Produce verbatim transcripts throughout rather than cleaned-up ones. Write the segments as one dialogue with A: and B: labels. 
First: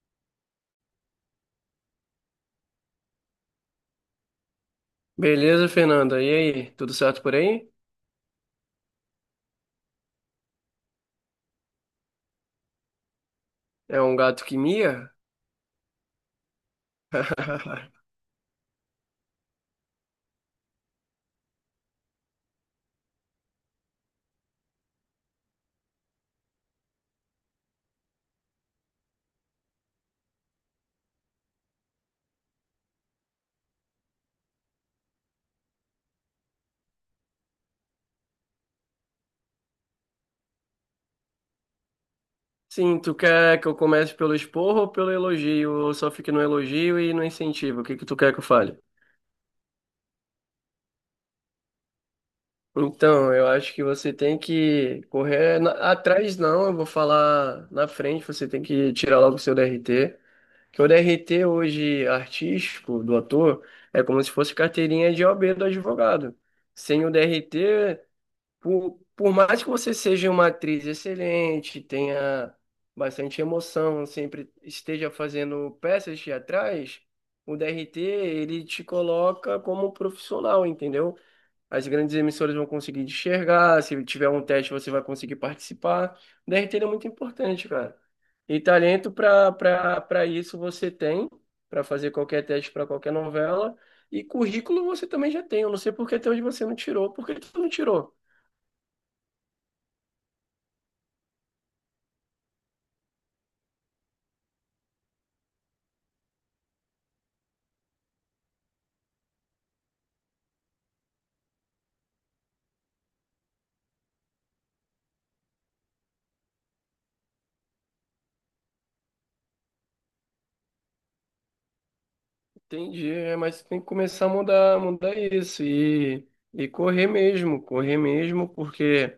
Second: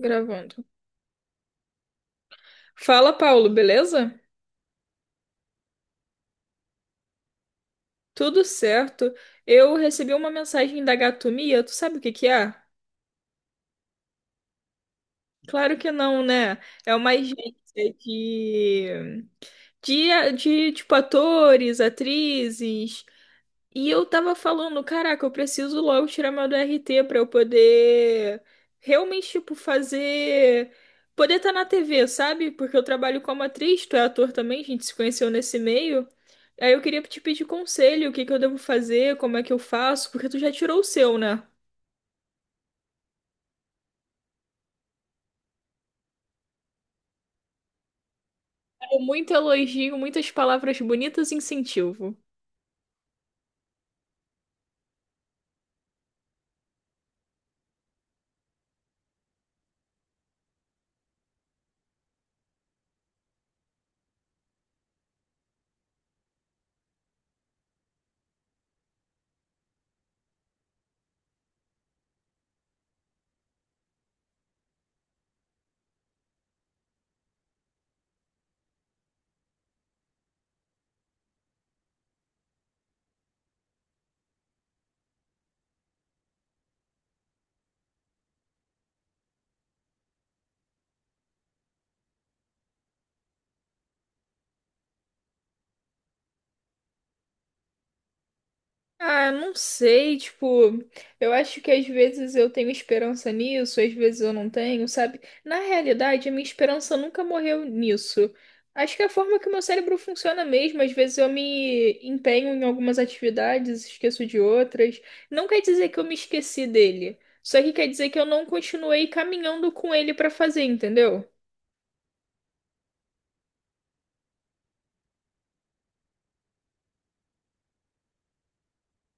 A: Gravando. Fala, Paulo, beleza?
B: Beleza, Fernanda? E aí, tudo certo por aí?
A: Tudo certo. Eu recebi uma mensagem da Gatomia. Tu sabe o que que é?
B: É um gato que mia?
A: Claro que não, né? É uma agência de, de, de tipo, atores, atrizes. E eu tava falando, caraca, eu preciso logo tirar meu D R T pra eu poder realmente, tipo, fazer. Poder estar na T V, sabe? Porque eu trabalho como atriz, tu é ator também, a gente se conheceu nesse meio. Aí eu queria te pedir conselho, o que que eu devo fazer, como é que eu faço, porque tu já tirou o seu, né?
B: Sim, tu quer que eu comece pelo esporro ou pelo elogio? Ou só fique no elogio e no incentivo? O que que tu quer que eu fale?
A: Muito elogio, muitas palavras bonitas e incentivo.
B: Então, eu acho que você tem que correr na- atrás, não, eu vou falar na frente, você tem que tirar logo o seu D R T. Que o D R T hoje artístico do ator é como se fosse carteirinha de O A B do advogado. Sem o D R T, Por, por mais que você seja uma atriz excelente, tenha bastante emoção, sempre esteja fazendo peças teatrais, o D R T ele te coloca como profissional, entendeu? As grandes emissoras vão conseguir te enxergar, se tiver um teste você vai conseguir participar. O D R T ele é muito importante, cara. E talento para para para isso você tem, para fazer qualquer teste para qualquer novela. E currículo você também já tem. Eu não sei por que até hoje você não tirou. Por que tu não tirou?
A: Ah, eu não sei, tipo, eu acho que às vezes eu tenho esperança nisso, às vezes eu não tenho, sabe? Na realidade, a minha esperança nunca morreu nisso. Acho que é a forma que o meu cérebro funciona mesmo, às vezes eu me empenho em algumas atividades, esqueço de outras. Não quer dizer que eu me esqueci dele, só que quer dizer que eu não continuei caminhando com ele pra fazer, entendeu?
B: Entendi, é, mas tem que começar a mudar, mudar isso e, e correr mesmo, correr mesmo, porque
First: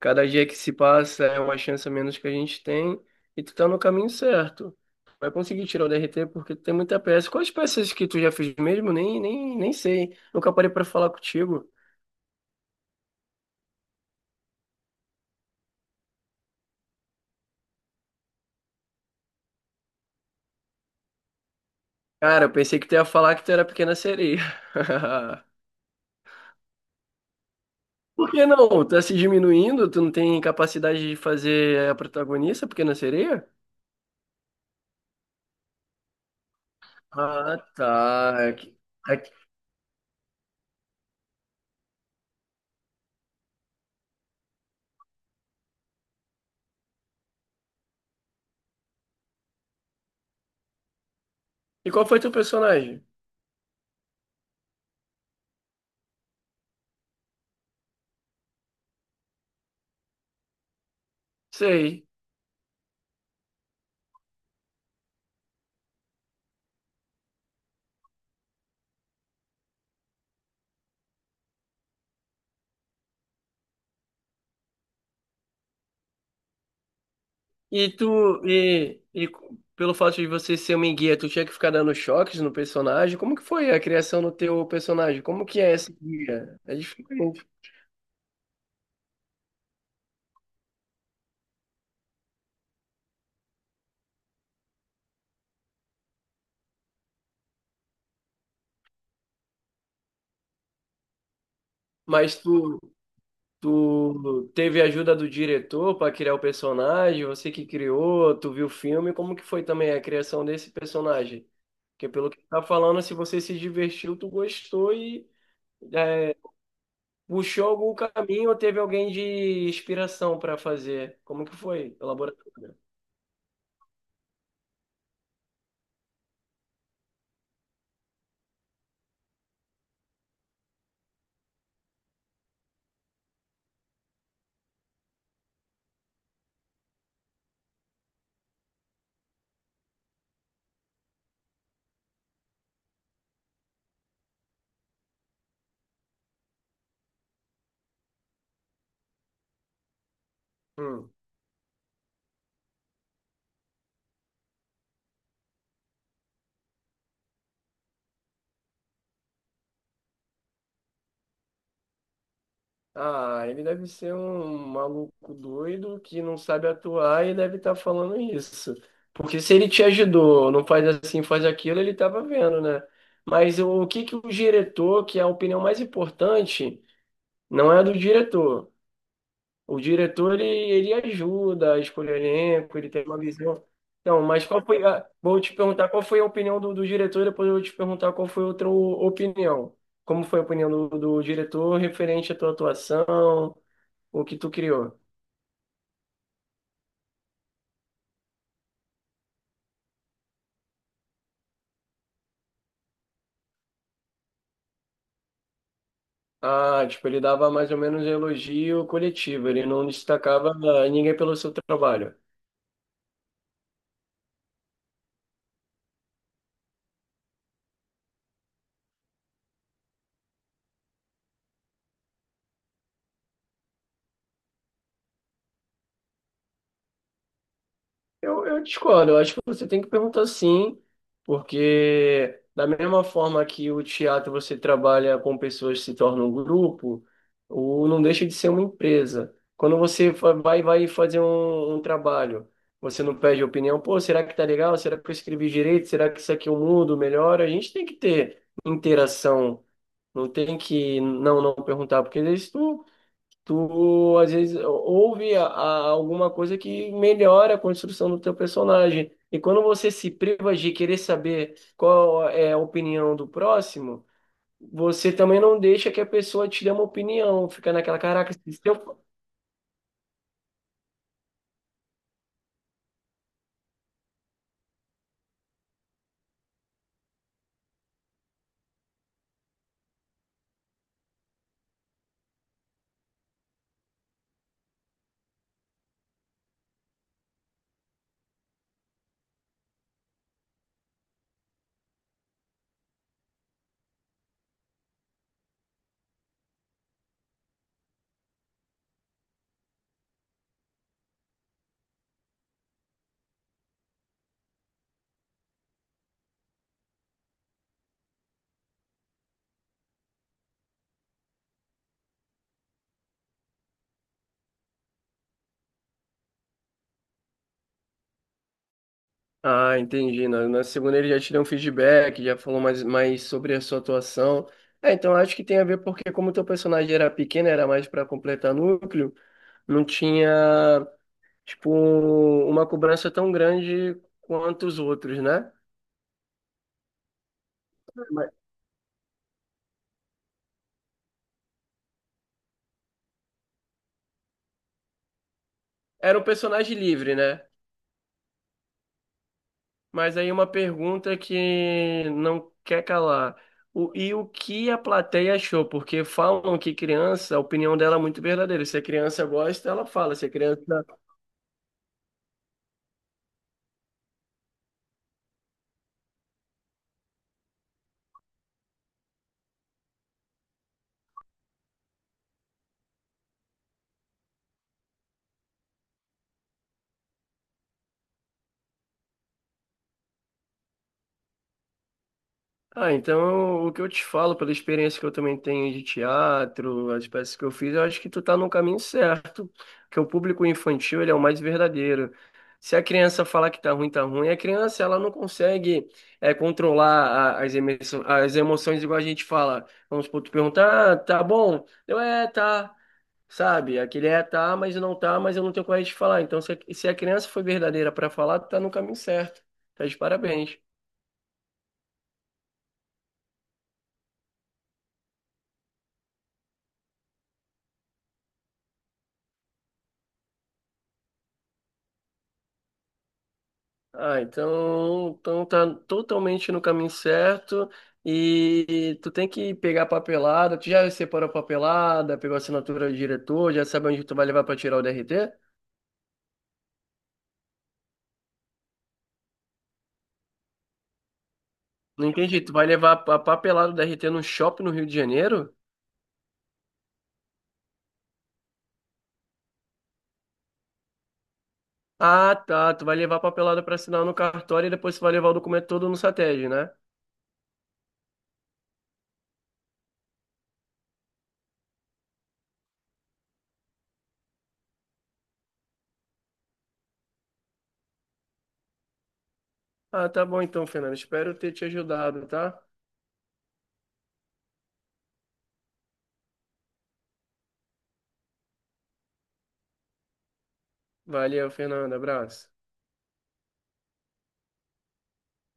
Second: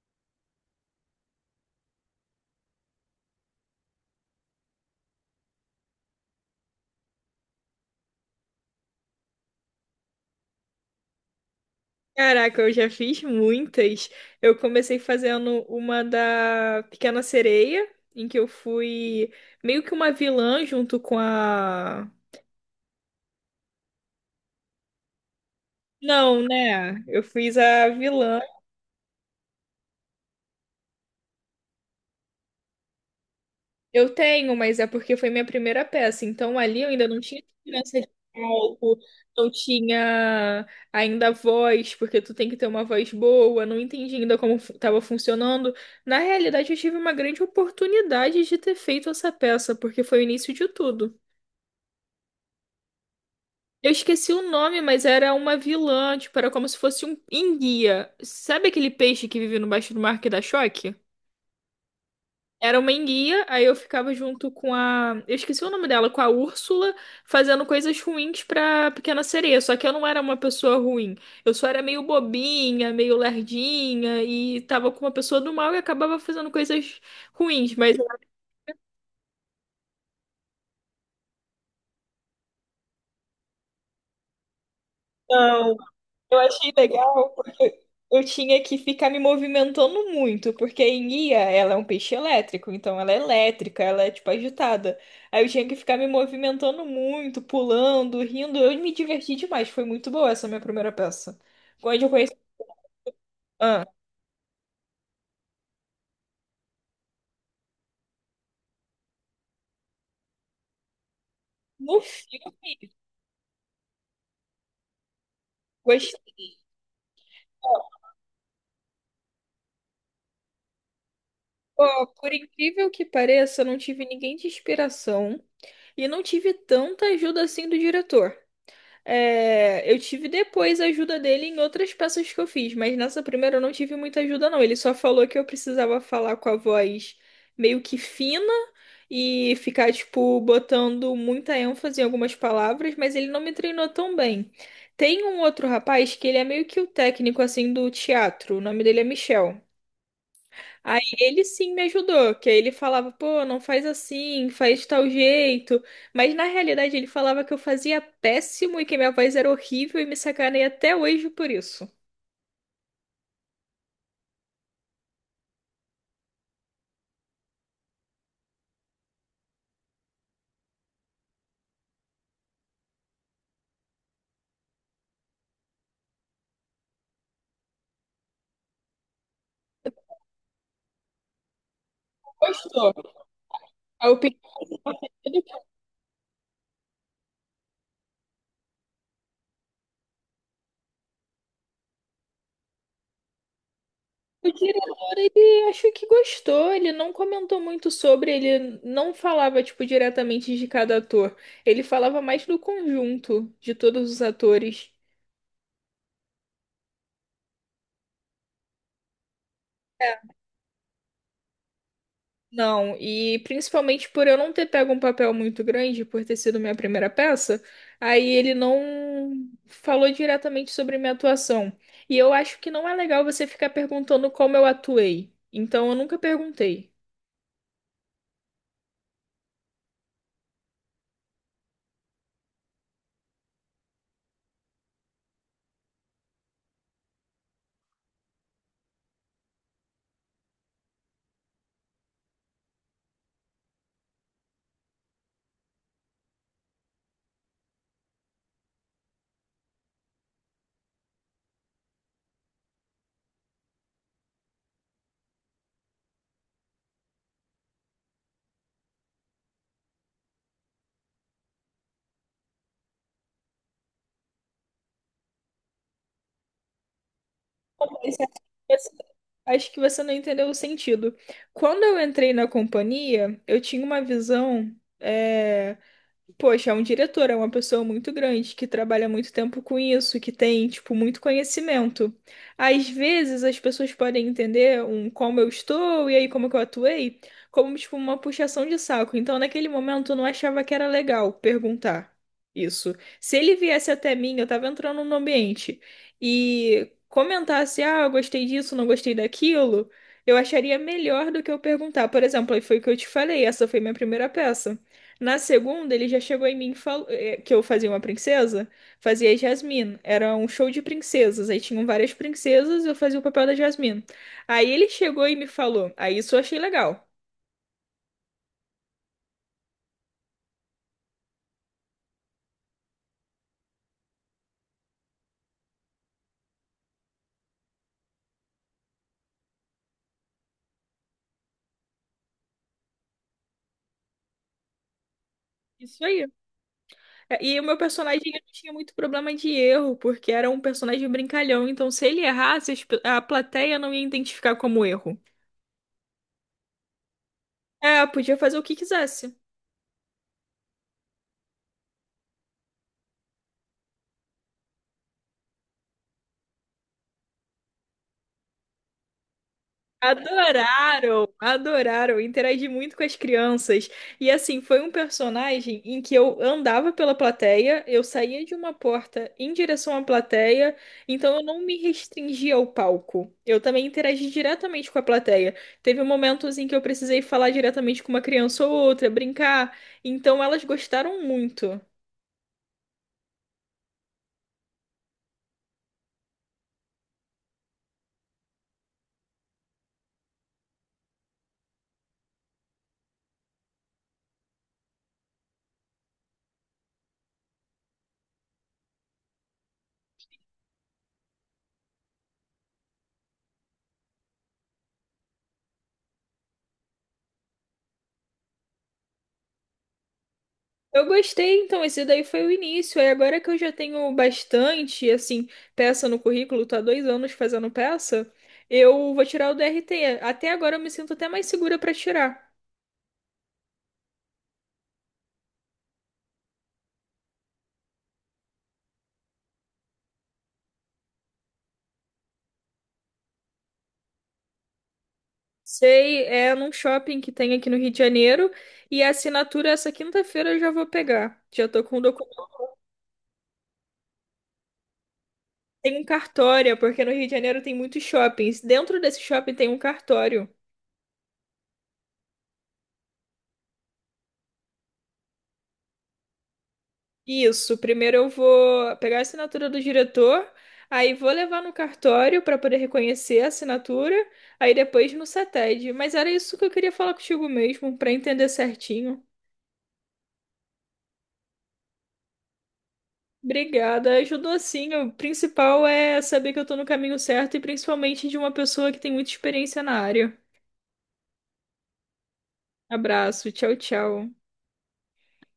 B: cada dia que se passa é uma chance a menos que a gente tem e tu tá no caminho certo. Vai conseguir tirar o D R T porque tu tem muita peça. Quais peças que tu já fez mesmo? Nem, nem, nem sei. Nunca parei pra falar contigo.
A: Caraca, eu já fiz muitas. Eu comecei fazendo uma da Pequena Sereia, em que eu fui meio que uma vilã junto com a.
B: Cara, eu pensei que tu ia falar que tu era pequena sereia.
A: Não, né? Eu fiz a
B: Por
A: vilã.
B: que não? Tá se diminuindo? Tu não tem capacidade de fazer a protagonista, pequena sereia?
A: Eu tenho, mas é porque foi minha primeira peça. Então ali eu ainda não tinha
B: Ah,
A: segurança de
B: tá. É que,
A: palco,
B: é
A: não tinha ainda voz, porque tu tem que ter uma voz boa. Não entendi ainda como estava funcionando. Na realidade, eu tive uma grande oportunidade de ter feito essa peça, porque foi o início de tudo.
B: E qual foi teu personagem?
A: Eu esqueci o nome, mas era uma vilã, tipo, era como se fosse um enguia. Sabe aquele peixe que vive no baixo do mar que dá choque?
B: Sei.
A: Era uma enguia, aí eu ficava junto com a. Eu esqueci o nome dela, com a Úrsula, fazendo coisas ruins pra Pequena Sereia. Só que eu não era uma pessoa ruim. Eu só era meio bobinha, meio lerdinha, e tava com uma pessoa do mal e acabava fazendo coisas ruins.
B: E
A: Mas
B: tu, e, e pelo fato de você ser uma enguia, tu tinha que ficar dando choques no personagem? Como que foi a criação do teu personagem? Como que é
A: ela
B: essa
A: eu
B: guia?
A: achei
B: É
A: legal
B: diferente.
A: porque eu tinha que ficar me movimentando muito, porque a enguia, ela é um peixe elétrico, então ela é elétrica, ela é tipo agitada. Aí eu tinha que ficar me movimentando muito, pulando, rindo. Eu me diverti demais, foi muito boa essa minha primeira peça. Quando eu conheci.
B: Mas tu,
A: Ah,
B: tu teve a ajuda do diretor para criar o personagem? Você que criou, tu viu o filme? Como que foi também a criação desse personagem?
A: no
B: Porque pelo que tu
A: filme,
B: tá falando, se você se divertiu, tu gostou e é,
A: gostei.
B: puxou algum caminho ou teve alguém de inspiração para fazer? Como que foi
A: Ó,
B: a
A: por
B: laboratório?
A: incrível que pareça, eu não tive ninguém de inspiração e não tive tanta ajuda assim do diretor. É, eu tive depois a ajuda dele em outras peças que eu fiz, mas nessa primeira eu não tive muita ajuda, não. Ele só falou que eu precisava falar com a voz meio que fina e ficar, tipo, botando muita ênfase em algumas palavras, mas ele não me treinou tão bem. Tem um outro rapaz que ele é meio que o técnico, assim, do teatro. O nome dele é Michel. Aí
B: Hum.
A: ele sim me ajudou, que aí ele falava, pô, não faz assim, faz de tal jeito. Mas na realidade ele falava que eu fazia péssimo e que minha voz era horrível e me sacaneia até hoje por isso.
B: Ah, ele deve ser um maluco doido que não sabe atuar e deve estar falando isso. Porque se ele te ajudou, não faz assim, faz aquilo, ele estava vendo, né? Mas o que que o diretor, que é a opinião mais importante, não é a do diretor. O diretor, ele, ele ajuda a escolher elenco, ele
A: Gostou.
B: tem uma visão.
A: Aí eu
B: Então,
A: pedi
B: mas qual foi a... Vou te perguntar qual foi a opinião do, do diretor, depois eu vou te perguntar qual foi outra o- opinião. Como foi a opinião do, do diretor referente à tua atuação, o que
A: pro
B: tu criou?
A: diretor, ele achou que gostou, ele não comentou muito sobre, ele não falava, tipo, diretamente de cada ator. Ele falava mais do conjunto de todos os atores.
B: Ah, tipo, ele dava mais ou menos elogio coletivo, ele não destacava ninguém pelo seu trabalho.
A: Não, e principalmente por eu não ter pego um papel muito grande, por ter sido minha primeira peça, aí ele não falou diretamente sobre minha atuação. E eu acho que não é legal você ficar perguntando como eu atuei. Então eu nunca perguntei.
B: Eu, eu discordo, eu acho que você tem que perguntar sim, porque da mesma forma que o teatro você trabalha com pessoas que se tornam um grupo, o não deixa de ser uma empresa. Quando você fa- vai, vai fazer um, um trabalho, você não pede opinião, pô, será que tá legal? Será que eu escrevi direito? Será que isso aqui eu mudo, melhor? A gente tem que ter interação, não tem que não, não perguntar, porque isso tu, às vezes, ouve a- a- alguma coisa que melhora a construção do teu personagem. E quando você se priva de querer saber qual é a opinião do próximo, você também não deixa que a pessoa te dê uma opinião. Fica naquela,
A: Mas
B: caraca, se
A: Acho que
B: eu...
A: você acho que você não entendeu o sentido. Quando eu entrei na companhia, eu tinha uma visão. eh, Poxa, é um diretor, é uma pessoa muito grande que trabalha muito tempo com isso, que tem, tipo, muito conhecimento. Às vezes as pessoas podem entender um como eu estou e aí como que eu atuei, como tipo uma puxação de saco. Então, naquele momento eu não achava que era legal perguntar isso. Se ele viesse até mim, eu tava entrando no ambiente e comentasse, ah, eu gostei disso, não gostei daquilo, eu acharia melhor do que eu perguntar. Por exemplo, aí foi o que eu te falei, essa foi minha primeira peça. Na segunda, ele já chegou em mim e falou eh, que eu fazia uma princesa, fazia a Jasmine. Era um show de princesas, aí tinham várias princesas, eu fazia o papel da Jasmine. Aí ele chegou e me falou, aí isso eu achei legal.
B: Ah, entendi. Na, na segunda ele já te deu um feedback, já falou mais, mais sobre a sua atuação. É, então acho que tem a ver porque como teu personagem era pequeno, era mais para completar núcleo, não tinha. Tipo, um- uma cobrança tão grande quanto os outros, né?
A: Isso aí. É, E o meu personagem
B: Mas-
A: ele não tinha muito problema de erro, porque era um personagem brincalhão, então se ele errasse, as pe- a plateia não ia identificar como erro.
B: Era um personagem livre, né?
A: É, podia fazer o que quisesse.
B: Mas aí uma pergunta que não quer calar. O, e o que a plateia achou? Porque falam que criança, a opinião dela é muito verdadeira. Se a criança gosta, ela fala. Se a criança...
A: Adoraram, adoraram, interagi muito com as crianças. E assim, foi um personagem em que eu andava pela plateia, eu saía de uma porta em direção à plateia, então eu não me restringia ao palco. Eu também interagi diretamente com a plateia. Teve momentos em que eu precisei falar diretamente com uma criança ou outra, brincar, então elas gostaram muito.
B: Ah, então o que eu te falo, pela experiência que eu também tenho de teatro, as peças que eu fiz, eu acho que tu tá no caminho certo, que o público infantil, ele é o mais verdadeiro. Se a criança falar que tá ruim, tá ruim, a criança, ela não consegue é, controlar a- as emoções, as emoções igual a gente fala. Vamos supor, tu perguntar, ah, tá bom? Eu, é, tá, sabe? Aquele é, tá, mas não tá, mas eu não tenho coragem de falar. Então, se a, se a criança foi verdadeira para falar, tu tá no caminho certo. Tá de parabéns.
A: Eu gostei, então, esse daí foi o início. Aí agora que eu já tenho bastante, assim, peça no currículo, tô há dois anos fazendo peça, eu vou tirar o D R T. Até agora eu me sinto até mais segura para tirar.
B: Ah, então, então tá totalmente no caminho certo e tu tem que pegar a papelada. Tu já separou a papelada, pegou a assinatura do diretor, já sabe onde tu vai levar para tirar o D R T?
A: Sei, é num shopping que tem aqui no Rio de Janeiro, e a assinatura essa quinta-feira eu já vou pegar. Já tô com o
B: Não entendi, tu
A: documento.
B: vai levar a papelada do D R T no shopping no Rio de Janeiro?
A: Tem um cartório, porque no Rio de Janeiro tem muitos shoppings. Dentro desse shopping tem um cartório.
B: Ah, tá, tu vai levar a papelada para assinar no cartório e depois tu vai levar o documento todo no SATED, né?
A: Isso, primeiro eu vou pegar a assinatura do diretor, aí vou levar no cartório para poder reconhecer a assinatura, aí depois no cetede. Mas era isso que eu queria falar contigo mesmo, para entender certinho.
B: Ah, tá bom então, Fernando. Espero ter te ajudado, tá?
A: Obrigada, ajudou sim. O principal é saber que eu tô no caminho certo e principalmente de uma pessoa que tem muita experiência na área.
B: Valeu, Fernando. Abraço.
A: Abraço, tchau, tchau.